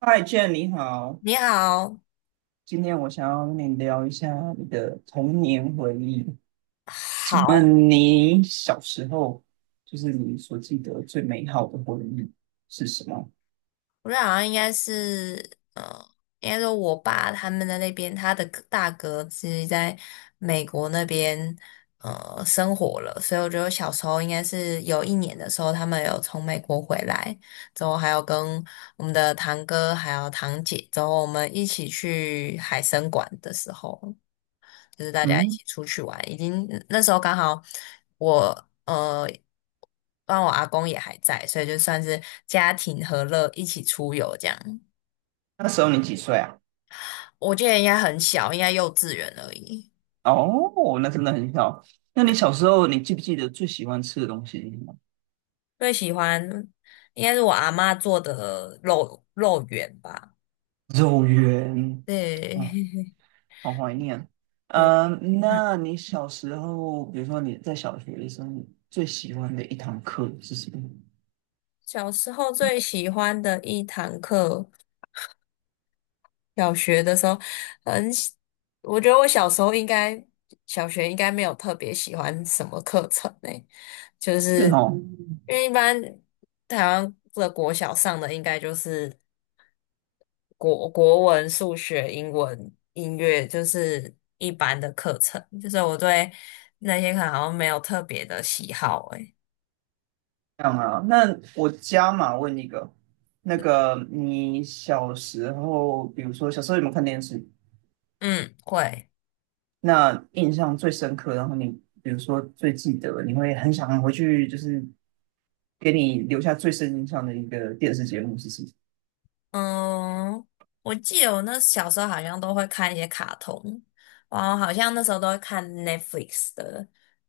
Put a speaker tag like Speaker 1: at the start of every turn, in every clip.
Speaker 1: 嗨，Jane，你好。
Speaker 2: 你好，
Speaker 1: 今天我想要跟你聊一下你的童年回忆。请
Speaker 2: 好，
Speaker 1: 问你小时候，就是你所记得最美好的回忆是什么？
Speaker 2: 我觉得好像应该是，应该说我爸他们的那边，他的大哥是在美国那边，生活了，所以我觉得我小时候应该是有一年的时候，他们有从美国回来，之后还有跟我们的堂哥还有堂姐，之后我们一起去海参馆的时候，就是大家一
Speaker 1: 嗯，
Speaker 2: 起出去玩，已经那时候刚好我。呃。当然我阿公也还在，所以就算是家庭和乐一起出游这样。
Speaker 1: 那时候你几岁啊？
Speaker 2: 我记得应该很小，应该幼稚园而已。
Speaker 1: 哦，那真的很小。那你
Speaker 2: 对，
Speaker 1: 小时候，你记不记得最喜欢吃的东西是什么？
Speaker 2: 最喜欢应该是我阿嬷做的肉圆吧。
Speaker 1: 肉圆。
Speaker 2: 对，
Speaker 1: 哦，好怀念。
Speaker 2: 对，
Speaker 1: 嗯，
Speaker 2: 嗯，
Speaker 1: 那你小时候，比如说你在小学的时候，你最喜欢的一堂课是什么？
Speaker 2: 小时候最喜欢的一堂课。小学的时候，很喜，我觉得我小时候应该，小学应该没有特别喜欢什么课程呢、就
Speaker 1: 是
Speaker 2: 是
Speaker 1: 哦。
Speaker 2: 因为一般台湾的国小上的应该就是国文、数学、英文、音乐，就是一般的课程，就是我对那些课好像没有特别的喜好诶、
Speaker 1: 这样啊，那我加码问一个，那个你小时候，比如说小时候有没有看电视？
Speaker 2: 嗯，会。
Speaker 1: 那印象最深刻，然后你比如说最记得，你会很想回去，就是给你留下最深印象的一个电视节目是什么？
Speaker 2: 嗯，我记得我那小时候好像都会看一些卡通，然后好像那时候都会看 Netflix 的，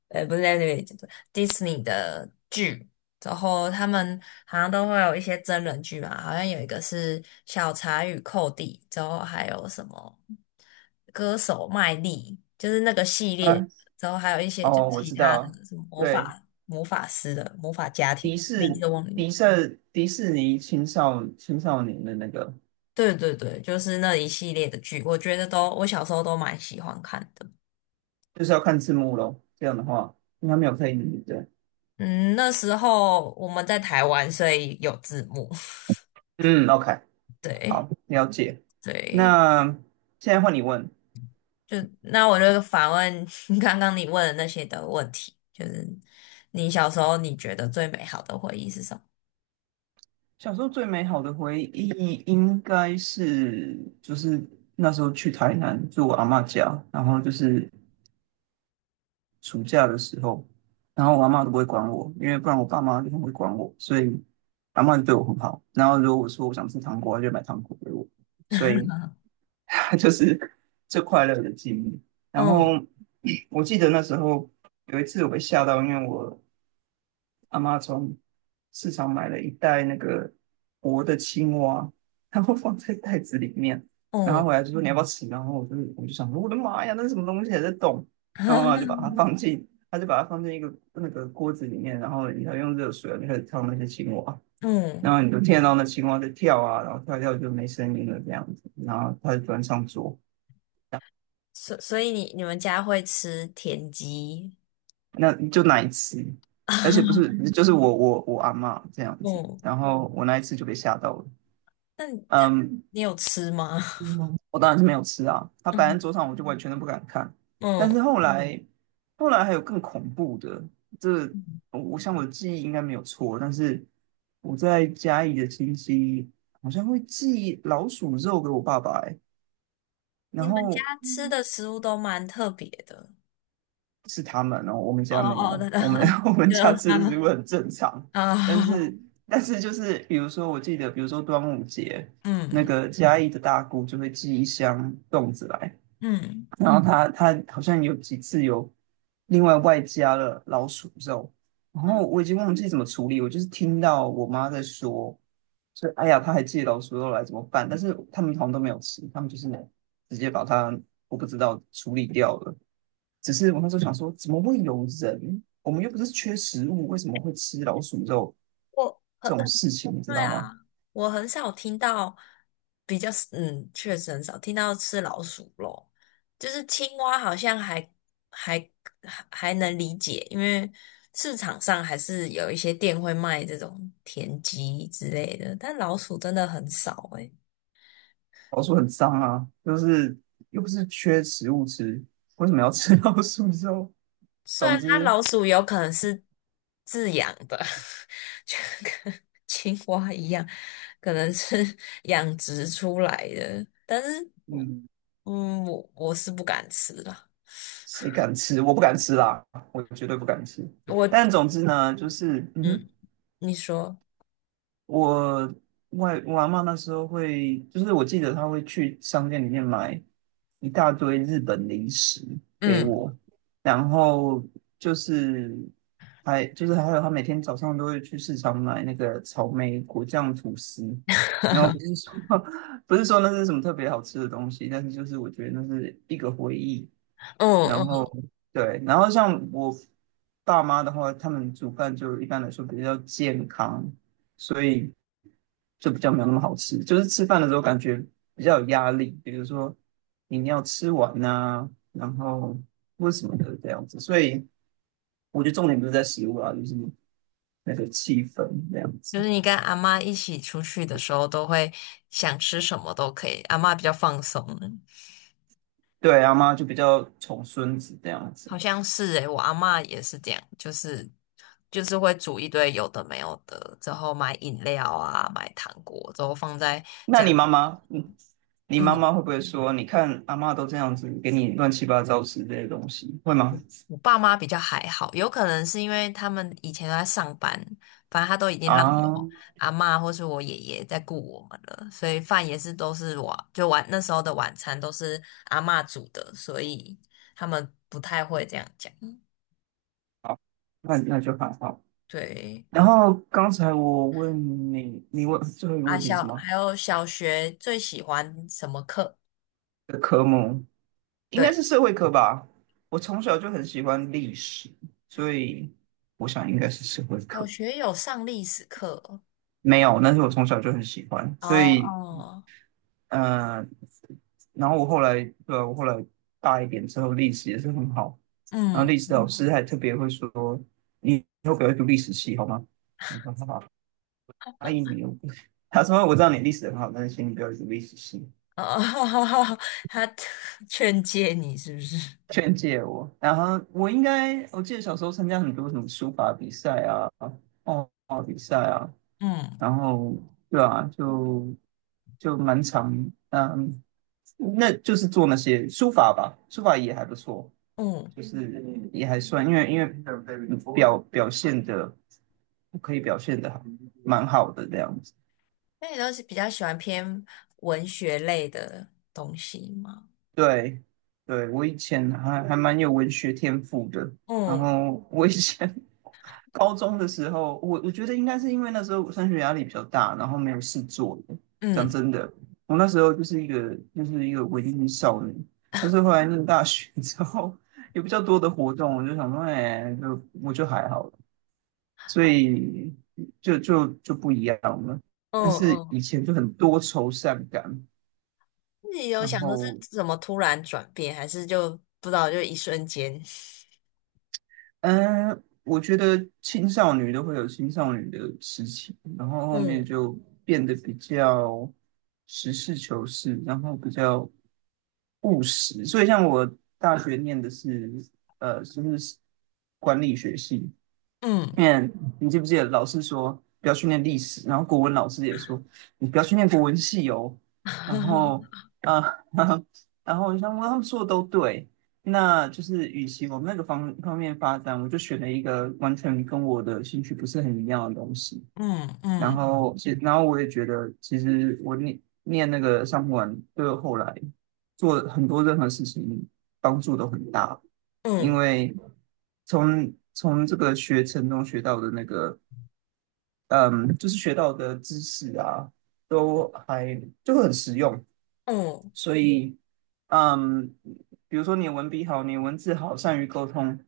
Speaker 2: 不是 Netflix，Disney 的剧，然后他们好像都会有一些真人剧吧，好像有一个是《小茶与寇弟》，之后还有什么歌手麦莉，就是那个系列，
Speaker 1: 啊，
Speaker 2: 之后还有一些就
Speaker 1: 哦，我
Speaker 2: 其
Speaker 1: 知
Speaker 2: 他
Speaker 1: 道，
Speaker 2: 的什么魔
Speaker 1: 对，
Speaker 2: 法魔法师的魔法家庭，
Speaker 1: 迪
Speaker 2: 名
Speaker 1: 士
Speaker 2: 字忘了。
Speaker 1: 迪士尼青少年的那个，
Speaker 2: 对对对，就是那一系列的剧，我觉得都我小时候都蛮喜欢看的。
Speaker 1: 就是要看字幕咯，这样的话，应该没有配音，对不对？
Speaker 2: 嗯，那时候我们在台湾，所以有字幕。
Speaker 1: 嗯，OK。
Speaker 2: 对
Speaker 1: 好，了解。
Speaker 2: 对，
Speaker 1: 那现在换你问，
Speaker 2: 就那我就反问 刚刚你问的那些的问题，就是你小时候你觉得最美好的回忆是什么？
Speaker 1: 小时候最美好的回忆应该是就是那时候去台南住我阿嬷家，然后就是暑假的时候，然后我阿嬷都不会管我，因为不然我爸妈就很会管我，所以阿嬷就对我很好。然后如果我说我想吃糖果，她就买糖果给我，所以 就是最快乐的记忆。然
Speaker 2: 嗯
Speaker 1: 后 我记得那时候有一次我被吓到，因为我阿妈从市场买了一袋那个活的青蛙，然后放在袋子里面，然
Speaker 2: 嗯
Speaker 1: 后回来就说你要不要吃？然后我就想说我的妈呀，那是什么东西还在动？然后妈就把 它放进，他就把它放进一个那个锅子里面，然后你要用热水啊，你开始烫那些青蛙，
Speaker 2: 嗯，
Speaker 1: 然后你就听得到那青蛙在跳啊，然后跳一跳就没声音了这样子，然后她就端上桌，
Speaker 2: 所以你们家会吃田鸡？
Speaker 1: 那就难吃。而且不是，就是我阿嬷这样子，
Speaker 2: 嗯，
Speaker 1: 然后我那一次就被吓到了。
Speaker 2: 那你他
Speaker 1: 嗯，
Speaker 2: 你有吃吗？
Speaker 1: 嗯，我当然是没有吃啊，它摆
Speaker 2: 嗯
Speaker 1: 在桌上，我就完全都不敢看。但是后来，后来还有更恐怖的，这个
Speaker 2: 嗯。
Speaker 1: 我想我的记忆应该没有错，但是我在嘉义的亲戚好像会寄老鼠肉给我爸爸、欸，
Speaker 2: 你
Speaker 1: 然
Speaker 2: 们家
Speaker 1: 后
Speaker 2: 吃的食物都蛮特别的。
Speaker 1: 是他们哦，我们
Speaker 2: 哦
Speaker 1: 家没
Speaker 2: 哦，对
Speaker 1: 有，
Speaker 2: 的，
Speaker 1: 我们 我们
Speaker 2: 就
Speaker 1: 家
Speaker 2: 他
Speaker 1: 吃的
Speaker 2: 们
Speaker 1: 食物很正常，但
Speaker 2: 啊，
Speaker 1: 是但是就是比如说，我记得比如说端午节，那
Speaker 2: 嗯
Speaker 1: 个嘉义的大姑就会寄一箱粽子来。
Speaker 2: 嗯，
Speaker 1: 然后他好像有几次有另外外加了老鼠肉，然后
Speaker 2: 嗯
Speaker 1: 我已经忘记怎么处理，我就是听到我妈在说，说哎呀，她还借老鼠肉来怎么办？但是他们好像都没有吃，他们就是直接把它我不知道处理掉了。只是我那时候想说，怎么会有人？我们又不是缺食物，为什么会吃老鼠肉
Speaker 2: 我很
Speaker 1: 这种事情，你知
Speaker 2: 对
Speaker 1: 道吗？
Speaker 2: 啊，我很少听到比较，嗯，确实很少听到吃老鼠肉，就是青蛙好像还还能理解，因为市场上还是有一些店会卖这种田鸡之类的，但老鼠真的很少诶、
Speaker 1: 老鼠很脏啊，就是又不是缺食物吃，为什么要吃老鼠肉？
Speaker 2: 虽
Speaker 1: 总
Speaker 2: 然它
Speaker 1: 之，
Speaker 2: 老鼠有可能是自养的，就跟青蛙一样，可能是 养殖出来的，但是
Speaker 1: 嗯，
Speaker 2: 嗯，我是不敢吃的。
Speaker 1: 谁敢吃？我不敢吃啦，我绝对不敢吃。
Speaker 2: 我，
Speaker 1: 但总之呢，就是，嗯哼，
Speaker 2: 嗯，你说，
Speaker 1: 我我阿嬷那时候会，就是我记得她会去商店里面买一大堆日本零食给
Speaker 2: 嗯，
Speaker 1: 我，然后就是还有她每天早上都会去市场买那个草莓果酱吐司，然后不是 说 不是说那是什么特别好吃的东西，但是就是我觉得那是一个回忆。
Speaker 2: 嗯
Speaker 1: 然
Speaker 2: 嗯，
Speaker 1: 后对，然后像我爸妈的话，他们煮饭就一般来说比较健康，所以就比较没有那么好吃。就是吃饭的时候感觉比较有压力，比如说你要吃完呐、然后或什么的这样子。所以我觉得重点不是在食物啊，就是那个气氛这样
Speaker 2: 就
Speaker 1: 子。
Speaker 2: 是你跟阿妈一起出去的时候，都会想吃什么都可以，阿妈比较放松。
Speaker 1: 对，阿妈就比较宠孙子这样子。
Speaker 2: 好像是诶，我阿嬷也是这样，就是会煮一堆有的没有的，之后买饮料啊，买糖果，之后放在
Speaker 1: 那
Speaker 2: 家。
Speaker 1: 你妈妈，你你妈
Speaker 2: 嗯，
Speaker 1: 妈会不会说，你看阿妈都这样子给你乱七八糟吃这些东西，会吗？
Speaker 2: 我爸妈比较还好，有可能是因为他们以前都在上班，反正他都已经让
Speaker 1: 啊，
Speaker 2: 我阿嬷或是我爷爷在顾我们了，所以饭也是都是我就晚那时候的晚餐都是阿嬷煮的，所以他们不太会这样讲。
Speaker 1: 好，那那就还好。
Speaker 2: 对，
Speaker 1: 然后刚才我问你，你问最后一个问题是什么？
Speaker 2: 还有小学最喜欢什么课？
Speaker 1: 的科目应该
Speaker 2: 对，
Speaker 1: 是社会科吧？我从小就很喜欢历史，所以我想应该是社会
Speaker 2: 小
Speaker 1: 科。
Speaker 2: 学有上历史课
Speaker 1: 没有，但是我从小就很喜欢，
Speaker 2: 哦，
Speaker 1: 所以
Speaker 2: 哦，
Speaker 1: 呃，然后我后来对啊我后来大一点之后，历史也是很好。然后
Speaker 2: 嗯，
Speaker 1: 历史老师还特别会说：“你以后不要读历史系好吗？”我说：“好吧。”阿姨没有，他说：“我知道你历史很好，但是请你不要读历史系。”
Speaker 2: 哦，他劝诫你是不是？
Speaker 1: 劝诫我，然后我应该，我记得小时候参加很多什么书法比赛啊、画画比赛啊，
Speaker 2: 嗯
Speaker 1: 然后对啊，就就蛮长，嗯，那就是做那些书法吧，书法也还不错，
Speaker 2: 嗯，
Speaker 1: 就是也还算，因为表现的可以表现的蛮好的这样子，
Speaker 2: 那你都是比较喜欢偏文学类的东西吗？
Speaker 1: 对对，我以前还蛮有文学天赋的，然
Speaker 2: 嗯
Speaker 1: 后我以前高中的时候，我觉得应该是因为那时候我升学压力比较大，然后没有事做。讲
Speaker 2: 嗯
Speaker 1: 真的，我那时候就是一个文艺少女，但是后来念大学之后，有比较多的活动，我就想说，哎，就我就还好了，所以就不一样了。但
Speaker 2: 嗯
Speaker 1: 是
Speaker 2: 嗯，
Speaker 1: 以前就很多愁善感，
Speaker 2: 自己有
Speaker 1: 然
Speaker 2: 想说是
Speaker 1: 后
Speaker 2: 怎么突然转变，还是就不知道就一瞬间？
Speaker 1: 嗯，我觉得青少女都会有青少女的事情，然后后面
Speaker 2: 嗯
Speaker 1: 就变得比较实事求是，然后比较务实。所以像我大学念的是呃，就是管理学系，
Speaker 2: 嗯
Speaker 1: 念，你记不记得老师说不要去念历史，然后国文老师也说你不要去念国文系哦。然后，啊，然后，然后我想说他们说的都对，那就是与其往那个方方面发展，我就选了一个完全跟我的兴趣不是很一样的东西。
Speaker 2: 嗯
Speaker 1: 然
Speaker 2: 嗯
Speaker 1: 后其然后我也觉得，其实我念那个上普丸，对我后来做很多任何事情帮助都很大，因
Speaker 2: 嗯
Speaker 1: 为从这个学程中学到的那个，嗯，就是学到的知识啊，都还就很实用，
Speaker 2: 嗯，
Speaker 1: 所以，嗯，比如说你文笔好，你文字好，善于沟通，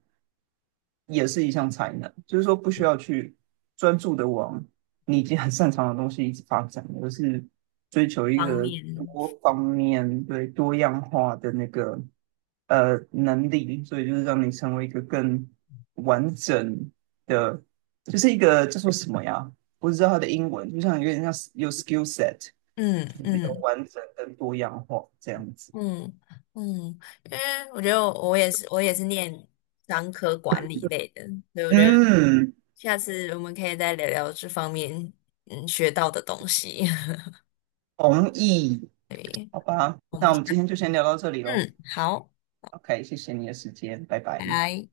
Speaker 1: 也是一项才能，就是说不需要去专注的往你已经很擅长的东西一直发展，而是追求一
Speaker 2: 方
Speaker 1: 个
Speaker 2: 面，
Speaker 1: 多方面对多样化的那个呃能力，所以就是让你成为一个更完整的，就是一个叫做什么呀？我只知道它的英文，就像有点像有 skill set，
Speaker 2: 嗯
Speaker 1: 就是比较
Speaker 2: 嗯。
Speaker 1: 完整跟多样化这样子。
Speaker 2: 嗯嗯，因为我觉得我也是，我也是念商科管理类的，所以我觉得
Speaker 1: 嗯，
Speaker 2: 下次我们可以再聊聊这方面学到的东西。
Speaker 1: 同意，好吧，
Speaker 2: 我
Speaker 1: 那
Speaker 2: 们
Speaker 1: 我
Speaker 2: 下，
Speaker 1: 们今天就先聊到这里喽。
Speaker 2: 嗯，好，
Speaker 1: OK，谢谢你的时间，拜
Speaker 2: 拜
Speaker 1: 拜。
Speaker 2: 拜。